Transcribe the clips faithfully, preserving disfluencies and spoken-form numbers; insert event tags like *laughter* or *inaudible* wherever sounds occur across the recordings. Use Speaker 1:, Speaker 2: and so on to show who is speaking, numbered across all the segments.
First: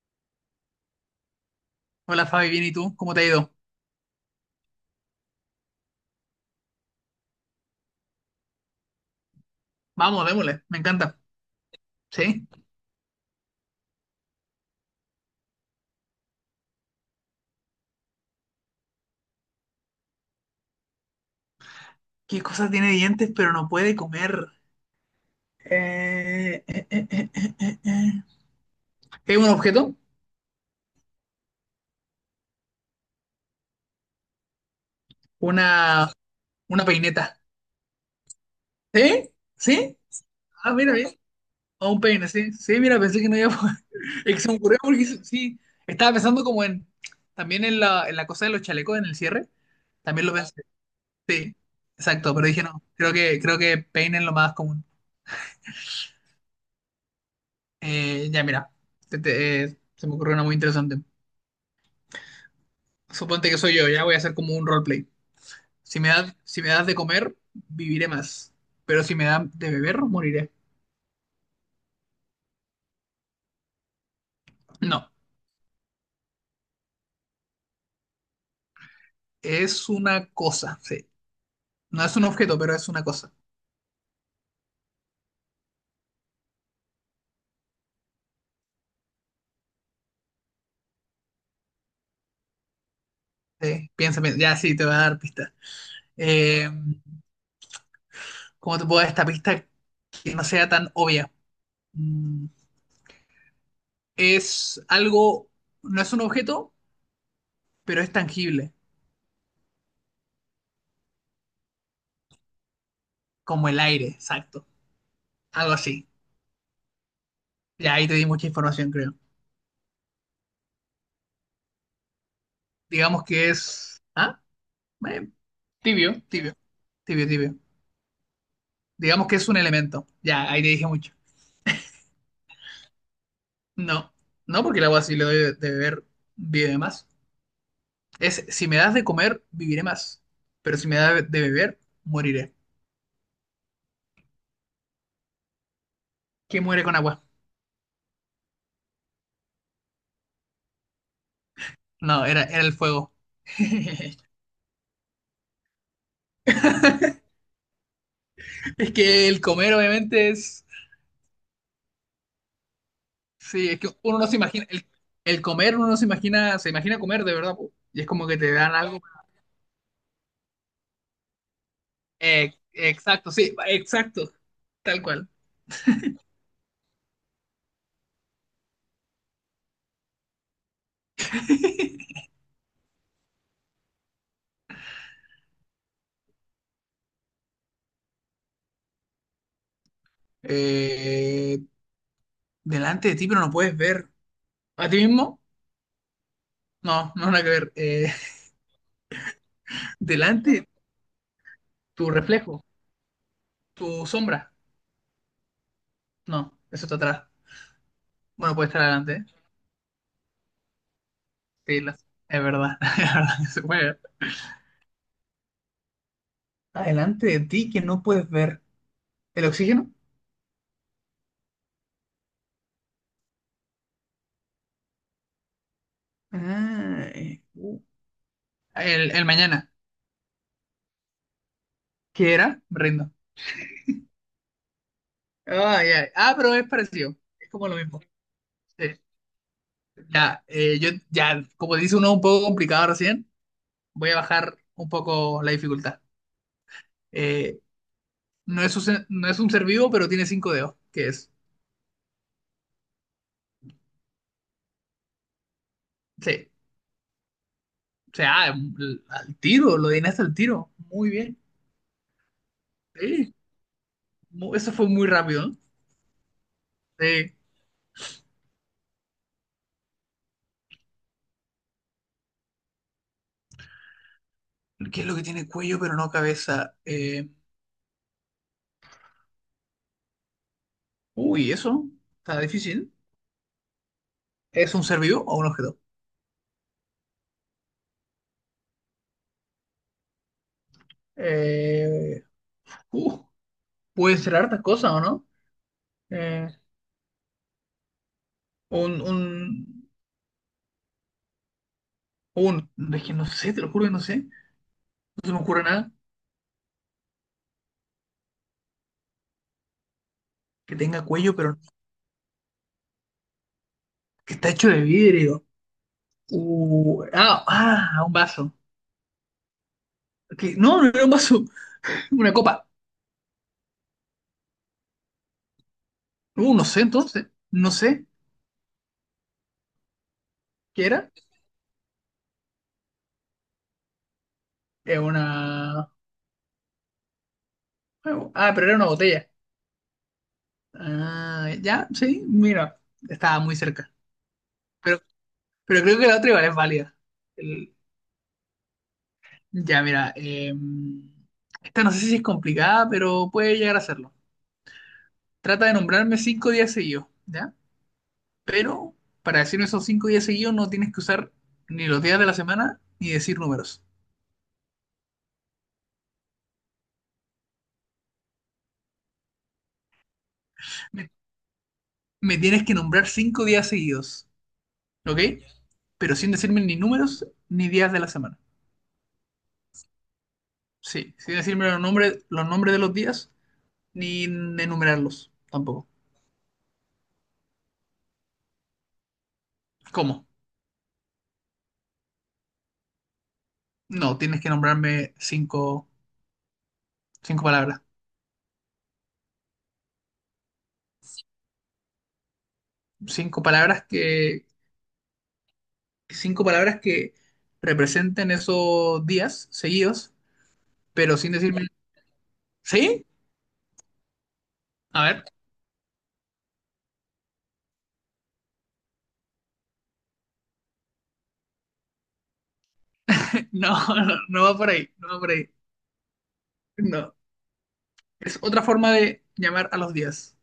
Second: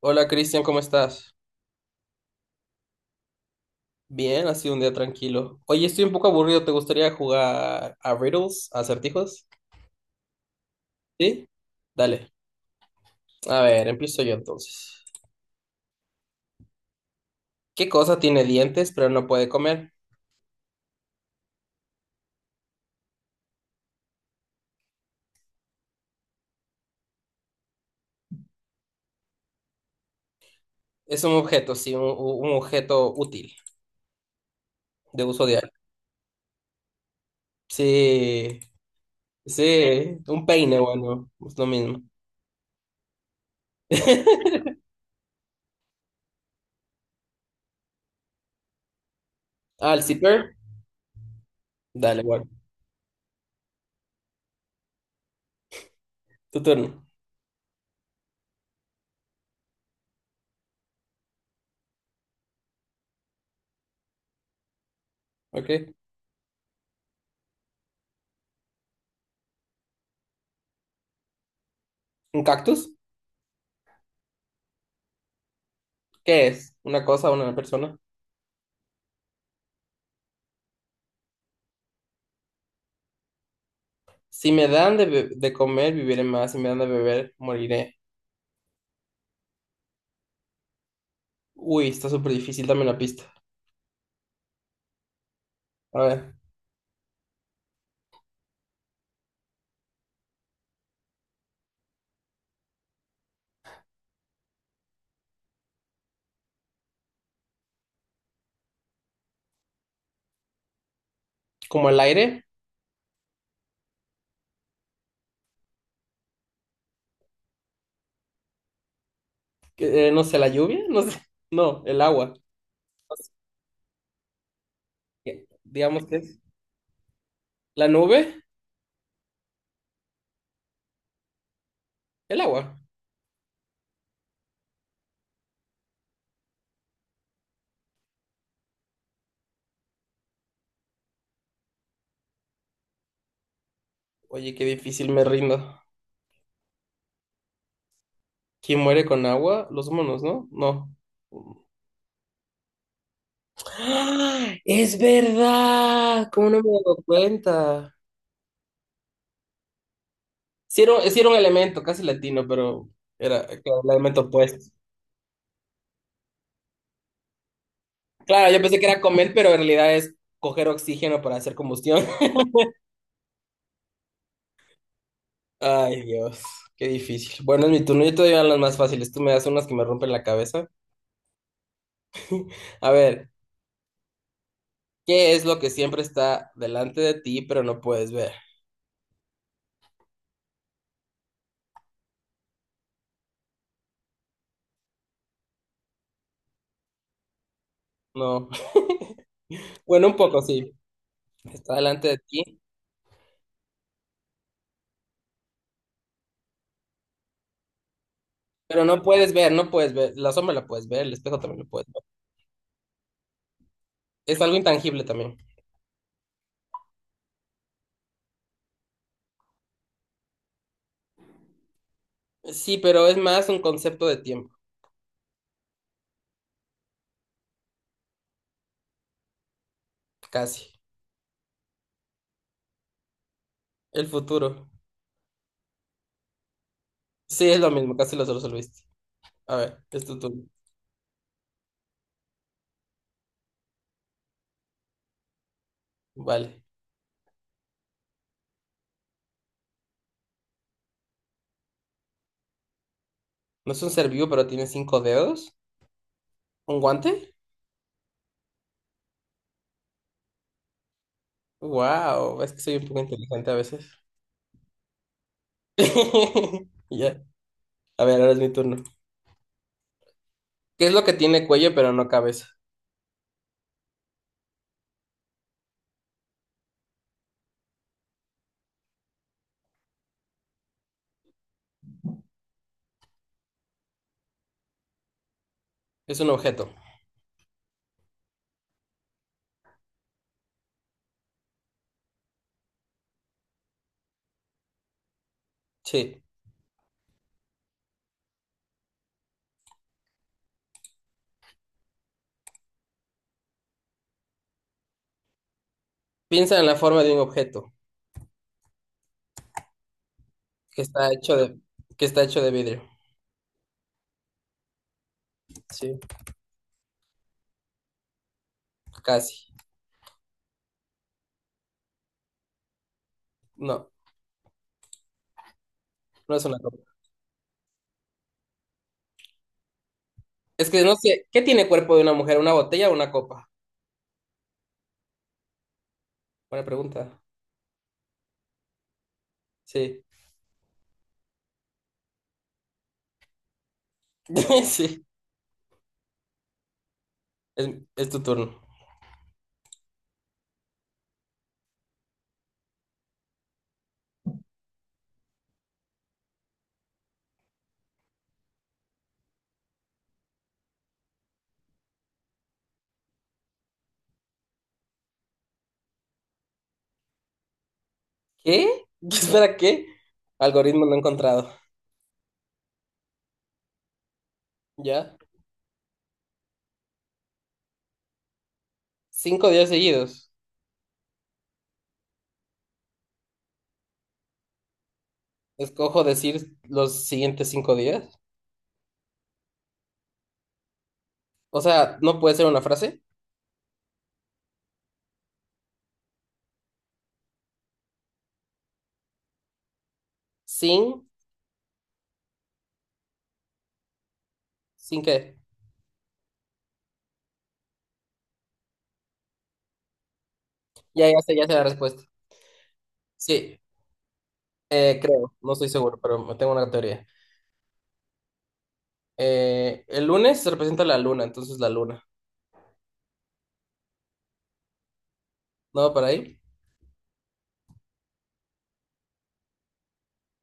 Speaker 1: Hola Cristian, ¿cómo estás?
Speaker 2: Hola Fabi, bien, ¿y tú? ¿Cómo te ha ido?
Speaker 1: Bien, ha sido un día tranquilo. Oye, estoy un poco aburrido, ¿te gustaría jugar a riddles, a acertijos?
Speaker 2: Vamos, démosle, me encanta.
Speaker 1: ¿Sí? Dale.
Speaker 2: ¿Sí?
Speaker 1: A ver, empiezo yo entonces. ¿Qué cosa tiene dientes pero no puede comer?
Speaker 2: ¿Qué cosa tiene dientes pero no puede comer? Eh, eh, eh, eh, eh, eh, eh. ¿Es un objeto?
Speaker 1: Es un objeto, sí, un, un objeto útil, de uso diario.
Speaker 2: Una, una peineta.
Speaker 1: Sí,
Speaker 2: ¿Sí? ¿Sí?
Speaker 1: sí, un
Speaker 2: Ah,
Speaker 1: peine,
Speaker 2: mira, bien.
Speaker 1: bueno, es lo
Speaker 2: O un
Speaker 1: mismo.
Speaker 2: peine, sí. Sí, mira, pensé que no iba a poder. *laughs* Es que se me ocurrió
Speaker 1: *laughs*
Speaker 2: porque sí, sí. Estaba pensando como en, también en la, en la cosa de los chalecos, en el cierre.
Speaker 1: Ah, el
Speaker 2: También lo
Speaker 1: zipper.
Speaker 2: pensé. Sí,
Speaker 1: Dale,
Speaker 2: exacto, pero
Speaker 1: bueno,
Speaker 2: dije no, creo que, creo que peine es lo más común.
Speaker 1: tu turno.
Speaker 2: Eh, ya, mira, te- te- eh, se me ocurrió una muy interesante. Suponte que soy yo, ya voy a hacer como un roleplay.
Speaker 1: ¿Ok?
Speaker 2: Si me das, si me das de comer, viviré más. Pero si me dan de beber, moriré.
Speaker 1: ¿Un cactus?
Speaker 2: No,
Speaker 1: ¿Qué es? ¿Una cosa, una persona?
Speaker 2: es una cosa, sí. No es un objeto, pero es una cosa.
Speaker 1: Si me dan de, be- de comer, viviré más. Si me dan de beber, moriré. Uy, está súper difícil, dame la pista.
Speaker 2: Sí, piensa, piensa. Ya, sí, te voy a dar pistas.
Speaker 1: A ver,
Speaker 2: Eh, ¿cómo te puedo dar esta pista que no sea tan obvia? Mm, es algo, no es un objeto, pero es tangible,
Speaker 1: como el aire,
Speaker 2: como el aire, exacto. Algo así. Ya ahí te di mucha información, creo.
Speaker 1: que, eh, no sé, la lluvia, *laughs* no sé, no, el agua.
Speaker 2: Digamos que es. ¿Ah? Eh,
Speaker 1: Que- Digamos que
Speaker 2: tibio,
Speaker 1: es
Speaker 2: tibio, tibio, tibio.
Speaker 1: la nube,
Speaker 2: Digamos que es un elemento. Ya, ahí te dije mucho.
Speaker 1: el agua.
Speaker 2: No, no porque el agua si le doy de de beber, vive más. Es si me das de comer, viviré más. Pero si me das de de beber, moriré.
Speaker 1: Oye, qué difícil, me rindo.
Speaker 2: ¿Qué muere con agua?
Speaker 1: ¿Quién muere con agua? Los monos, ¿no? No.
Speaker 2: No, era, era el fuego. *laughs*
Speaker 1: ¡Ah! Es verdad, ¿cómo no me he dado cuenta?
Speaker 2: Es que el comer, obviamente, es.
Speaker 1: Sí era, un sí era un elemento casi latino, pero era
Speaker 2: Sí, es
Speaker 1: claro,
Speaker 2: que
Speaker 1: el
Speaker 2: uno
Speaker 1: elemento
Speaker 2: no se
Speaker 1: opuesto.
Speaker 2: imagina. El, el comer, uno no se imagina. Se imagina comer de verdad, po. Y es como que
Speaker 1: Claro,
Speaker 2: te
Speaker 1: yo
Speaker 2: dan
Speaker 1: pensé que era
Speaker 2: algo.
Speaker 1: comer, pero en realidad es coger oxígeno para hacer combustión. *laughs*
Speaker 2: Eh, exacto, sí, exacto. Tal cual.
Speaker 1: Ay, Dios, qué difícil. Bueno, es mi turno. Yo te doy las más fáciles. Tú me das unas que me rompen la cabeza.
Speaker 2: *laughs*
Speaker 1: A ver, ¿qué es lo que siempre está delante de ti, pero no puedes ver?
Speaker 2: Eh, delante de ti, pero no puedes ver. ¿A ti mismo? No, no nada que ver. Eh,
Speaker 1: No. *laughs*
Speaker 2: *laughs*
Speaker 1: Bueno, un poco
Speaker 2: delante,
Speaker 1: sí. Está delante
Speaker 2: tu
Speaker 1: de ti,
Speaker 2: reflejo, tu sombra. No, eso está atrás. Bueno, puede estar
Speaker 1: pero no
Speaker 2: adelante. ¿Eh?
Speaker 1: puedes ver, no puedes ver. La sombra la puedes ver, el espejo también lo
Speaker 2: Sí,
Speaker 1: puedes
Speaker 2: las-
Speaker 1: ver.
Speaker 2: es verdad. *laughs* Es verdad que se puede ver.
Speaker 1: Es algo intangible también.
Speaker 2: Adelante de ti que no puedes ver. ¿El oxígeno?
Speaker 1: Sí, pero es más un concepto de tiempo,
Speaker 2: Ah, eh, uh. el, el mañana.
Speaker 1: casi.
Speaker 2: ¿Qué era? Me rindo.
Speaker 1: El futuro.
Speaker 2: Ah, ya. Ah, pero es parecido.
Speaker 1: Sí,
Speaker 2: Es
Speaker 1: es
Speaker 2: como
Speaker 1: lo
Speaker 2: lo
Speaker 1: mismo,
Speaker 2: mismo.
Speaker 1: casi lo resolviste.
Speaker 2: Sí.
Speaker 1: A ver, es tu turno.
Speaker 2: Ya, eh, yo, ya, como dice uno un poco complicado recién, voy a bajar un poco la dificultad.
Speaker 1: Vale.
Speaker 2: Eh, no, es un, ser- no es un ser vivo, pero tiene cinco dedos, que es...
Speaker 1: ¿No es un ser vivo, pero tiene cinco dedos?
Speaker 2: Sí,
Speaker 1: ¿Un guante?
Speaker 2: o sea, al al tiro, lo adivinaste al tiro. Muy bien.
Speaker 1: Wow, es que soy un poco
Speaker 2: Sí,
Speaker 1: inteligente a veces.
Speaker 2: mu- eso fue muy rápido. ¿No?
Speaker 1: *laughs* Ya.
Speaker 2: Sí.
Speaker 1: A ver, ahora es mi turno. ¿Qué es lo que tiene cuello pero no cabeza?
Speaker 2: ¿Qué es lo que tiene cuello, pero no cabeza? Eh, uy, eso está difícil. ¿Es un ser vivo o un objeto?
Speaker 1: Es un objeto.
Speaker 2: Eh, uh, puede ser hartas cosas, ¿o no?
Speaker 1: Sí.
Speaker 2: Eh, un, un, un... Es que no sé, te lo juro que no sé. No se me ocurre nada
Speaker 1: Piensa en la forma de un objeto
Speaker 2: que
Speaker 1: que
Speaker 2: tenga
Speaker 1: está
Speaker 2: cuello,
Speaker 1: hecho
Speaker 2: pero
Speaker 1: de, que está hecho de vidrio.
Speaker 2: que está hecho de vidrio.
Speaker 1: Sí,
Speaker 2: Uh, ah, ah, un vaso.
Speaker 1: casi.
Speaker 2: Que- No, no era un vaso, *laughs* una copa.
Speaker 1: No, no es
Speaker 2: Uh,
Speaker 1: una
Speaker 2: no sé
Speaker 1: copa.
Speaker 2: entonces, no sé
Speaker 1: Es que
Speaker 2: qué
Speaker 1: no
Speaker 2: era.
Speaker 1: sé, ¿qué tiene cuerpo de una mujer? ¿Una botella o una copa?
Speaker 2: Era una...
Speaker 1: Buena pregunta.
Speaker 2: bueno, ah, pero era una botella.
Speaker 1: Sí.
Speaker 2: Ah, ya, sí, mira, estaba muy cerca.
Speaker 1: *laughs*
Speaker 2: Pero,
Speaker 1: Sí.
Speaker 2: pero creo que la otra igual es válida.
Speaker 1: Es,
Speaker 2: El-
Speaker 1: es tu turno.
Speaker 2: Ya, mira, eh, esta no sé si es complicada, pero puede llegar a serlo. Trata de nombrarme cinco días seguidos, ¿ya? Pero para decirme esos cinco días seguidos no tienes que usar ni los días de la semana ni decir números.
Speaker 1: ¿Qué? *laughs* ¿Espera qué? Algoritmo no encontrado.
Speaker 2: Me tienes que nombrar cinco días seguidos,
Speaker 1: ¿Ya?
Speaker 2: ¿ok? Pero sin decirme ni números ni días de la semana.
Speaker 1: Cinco días seguidos.
Speaker 2: Sí, sin decirme los nombres, los nombres de los días ni enumerarlos tampoco.
Speaker 1: Escojo decir los siguientes cinco días.
Speaker 2: ¿Cómo?
Speaker 1: O sea, no puede ser una frase.
Speaker 2: No, tienes que nombrarme cinco, cinco palabras.
Speaker 1: Sin,
Speaker 2: Cinco palabras que,
Speaker 1: sin qué.
Speaker 2: cinco palabras que representen esos días seguidos,
Speaker 1: Ya,
Speaker 2: pero
Speaker 1: ya
Speaker 2: sin
Speaker 1: sé, ya sé la
Speaker 2: decirme,
Speaker 1: respuesta.
Speaker 2: ¿sí?
Speaker 1: Sí, eh,
Speaker 2: A ver,
Speaker 1: creo. No estoy seguro, pero me tengo una teoría. Eh, el lunes se representa la luna, entonces la luna.
Speaker 2: *laughs* no, no, no va por ahí, no va por ahí.
Speaker 1: ¿No va para ahí?
Speaker 2: No, es otra forma de llamar a los días.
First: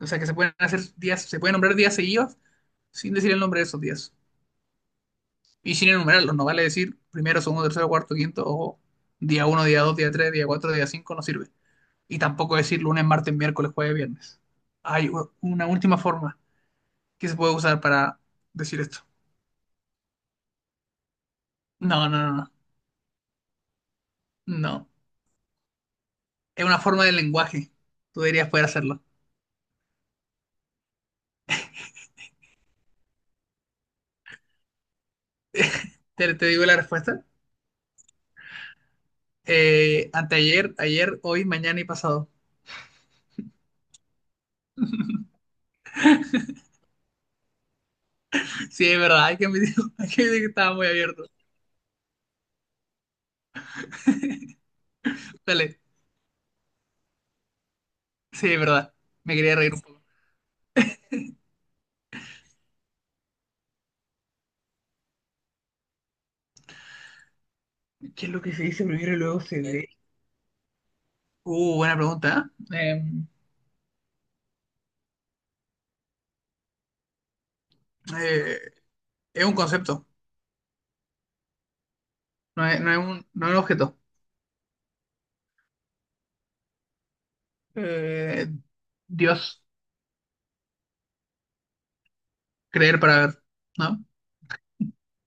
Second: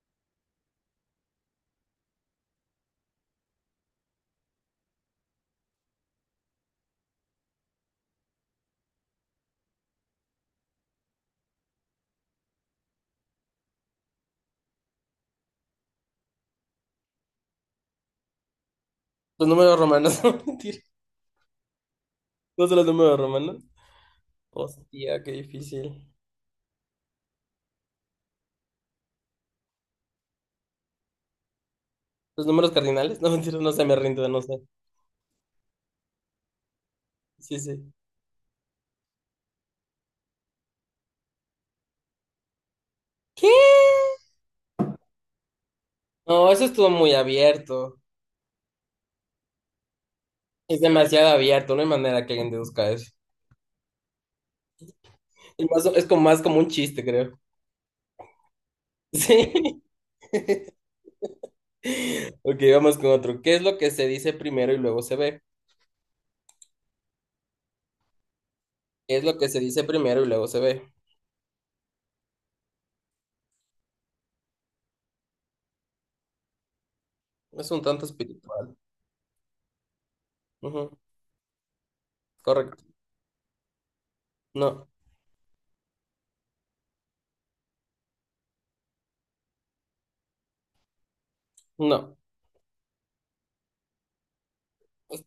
Speaker 2: O sea, que se pueden hacer días, se pueden nombrar días seguidos sin decir el nombre de esos días. Y sin enumerarlos, no vale decir primero, segundo, tercero, cuarto, quinto, o día uno, día dos, día tres, día cuatro, día cinco, no sirve. Y tampoco decir lunes, martes, miércoles, jueves, viernes. Hay u- una última forma que se puede usar para decir esto.
Speaker 1: Los números romanos, *laughs* no mentira.
Speaker 2: No, no, no, no.
Speaker 1: No son los números romanos.
Speaker 2: No.
Speaker 1: Hostia, qué difícil.
Speaker 2: Es una forma de lenguaje. Tú deberías poder hacerlo.
Speaker 1: Los números cardinales, *laughs* no mentira, no sé, me rindo, no sé.
Speaker 2: ¿Te, te digo la respuesta?
Speaker 1: Sí, sí.
Speaker 2: Eh, anteayer, ayer, hoy, mañana y pasado. *laughs*
Speaker 1: ¿Qué? No, eso estuvo muy abierto.
Speaker 2: Sí, es verdad. Hay que admitir, *laughs* hay que admitir que estaba
Speaker 1: Es
Speaker 2: muy abierto.
Speaker 1: demasiado abierto, no hay manera que alguien deduzca eso. Y
Speaker 2: Dale.
Speaker 1: más o- es como más como un chiste, creo.
Speaker 2: Sí, es verdad.
Speaker 1: *laughs*
Speaker 2: Me quería reír un
Speaker 1: Sí.
Speaker 2: poco.
Speaker 1: *laughs* Ok, vamos con otro. ¿Qué es lo que se dice primero y luego se ve?
Speaker 2: ¿Qué es lo que se dice primero
Speaker 1: ¿Qué
Speaker 2: y
Speaker 1: es lo
Speaker 2: luego
Speaker 1: que se
Speaker 2: se
Speaker 1: dice
Speaker 2: ve?
Speaker 1: primero y luego se ve?
Speaker 2: Uh, buena pregunta. ¿Eh?
Speaker 1: Es un tanto
Speaker 2: Eh,
Speaker 1: espiritual.
Speaker 2: eh, es un concepto,
Speaker 1: Ujú,
Speaker 2: no es,
Speaker 1: correcto.
Speaker 2: no es un, no es un objeto.
Speaker 1: No,
Speaker 2: Eh, Dios,
Speaker 1: no.
Speaker 2: creer para ver, ¿no?
Speaker 1: Es-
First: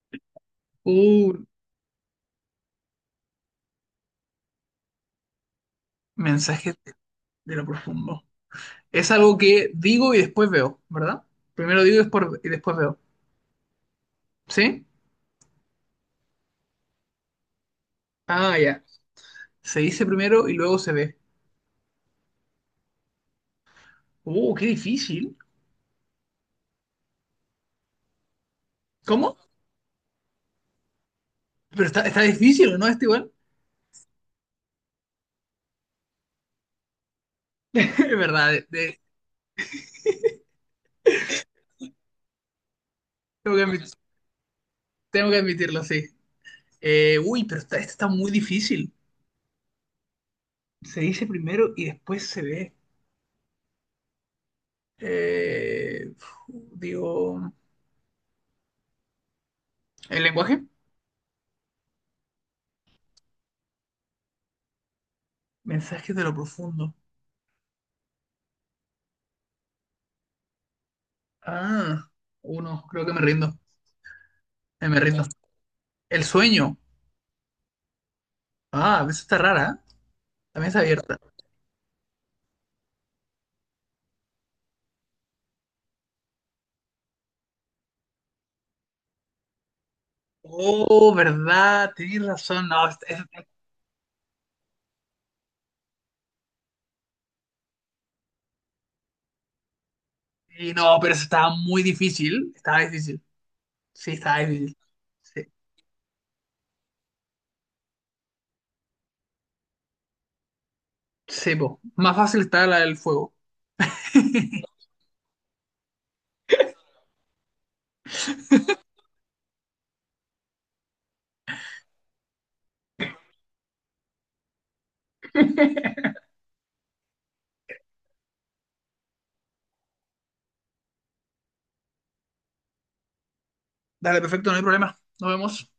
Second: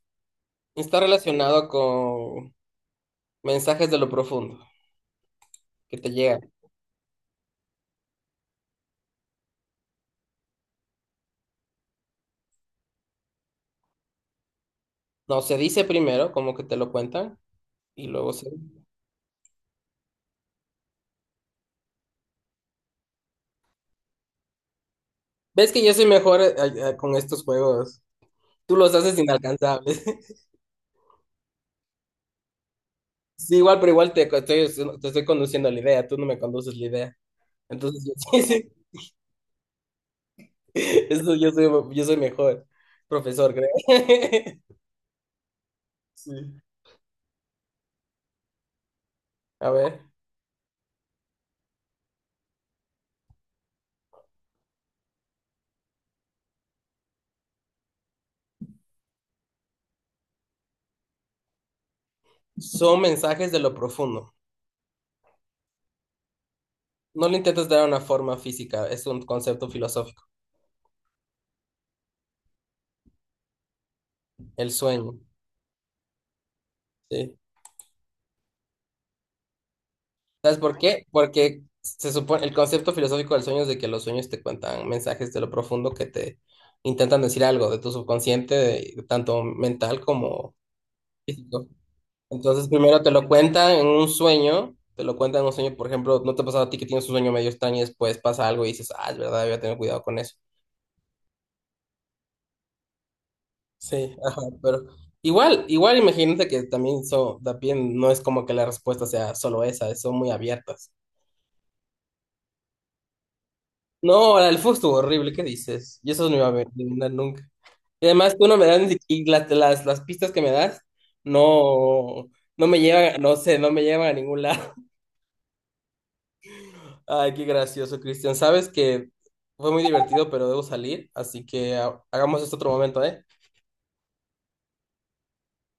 Speaker 1: Está
Speaker 2: Uh,
Speaker 1: relacionado con mensajes de lo profundo que te llegan.
Speaker 2: mensaje de, de lo profundo. Es algo que digo y después veo, ¿verdad? Primero digo y después, y después veo. ¿Sí?
Speaker 1: No, se dice primero, como que te lo cuentan, y luego se
Speaker 2: Ah,
Speaker 1: ve.
Speaker 2: ya. Se dice primero y luego se ve. Uh, qué difícil.
Speaker 1: ¿Ves que yo soy mejor eh, eh, con estos juegos? Tú los haces
Speaker 2: ¿Cómo?
Speaker 1: inalcanzables. *laughs*
Speaker 2: Pero está, está difícil, ¿no? Está igual.
Speaker 1: Sí, igual, pero igual te, co- estoy, te estoy conduciendo la idea, tú no me conduces la idea. Entonces,
Speaker 2: *laughs*
Speaker 1: yo,
Speaker 2: Es
Speaker 1: *laughs* sí,
Speaker 2: verdad, de,
Speaker 1: sí,
Speaker 2: de-
Speaker 1: eso yo soy, yo soy mejor profesor,
Speaker 2: tengo que
Speaker 1: creo.
Speaker 2: admitir.
Speaker 1: *laughs*
Speaker 2: Tengo que admitirlo, sí.
Speaker 1: Sí.
Speaker 2: Eh, uy, pero esta, esta está muy difícil.
Speaker 1: A ver,
Speaker 2: Se dice primero y después se ve. Eh, digo, ¿el lenguaje?
Speaker 1: son mensajes de lo profundo.
Speaker 2: Mensajes de lo profundo.
Speaker 1: No le intentes dar una forma física, es un concepto filosófico.
Speaker 2: Ah, uno, creo que me rindo.
Speaker 1: El
Speaker 2: Eh, me
Speaker 1: sueño,
Speaker 2: rindo. El sueño.
Speaker 1: sí.
Speaker 2: Ah, a veces está rara, ¿eh?
Speaker 1: ¿Sabes
Speaker 2: También
Speaker 1: por
Speaker 2: está
Speaker 1: qué?
Speaker 2: abierta.
Speaker 1: Porque se supone, el concepto filosófico del sueño es de que los sueños te cuentan mensajes de lo profundo que te intentan decir algo de tu subconsciente, de- tanto mental como
Speaker 2: Oh,
Speaker 1: físico.
Speaker 2: ¿verdad? Tienes razón.
Speaker 1: Entonces
Speaker 2: No, es-
Speaker 1: primero te lo
Speaker 2: es-
Speaker 1: cuentan en un sueño, te lo cuentan en un sueño, por ejemplo, ¿no te ha pasado a ti que tienes un sueño medio extraño y después pasa algo y dices, ah, es verdad, voy a tener cuidado con eso?
Speaker 2: y no, pero eso estaba muy difícil. Estaba difícil. Sí,
Speaker 1: Sí,
Speaker 2: estaba
Speaker 1: ajá,
Speaker 2: difícil.
Speaker 1: pero
Speaker 2: Sí,
Speaker 1: igual, igual imagínate que también, so, también no es como que la respuesta sea solo esa, son muy abiertas.
Speaker 2: sí, po. Más fácil está la del fuego.
Speaker 1: No, la del Fu estuvo horrible, ¿qué dices? Yo eso no iba a adivinar nunca. Y además tú no me das ni siquiera- y las, las, las pistas que me das no, no me llevan, no sé, no me llevan a ningún lado. Ay, qué gracioso, Cristian. Sabes que fue muy divertido, pero debo salir, así que ah, hagamos esto otro momento, ¿eh?
Speaker 2: Dale, perfecto, no hay problema. Nos vemos.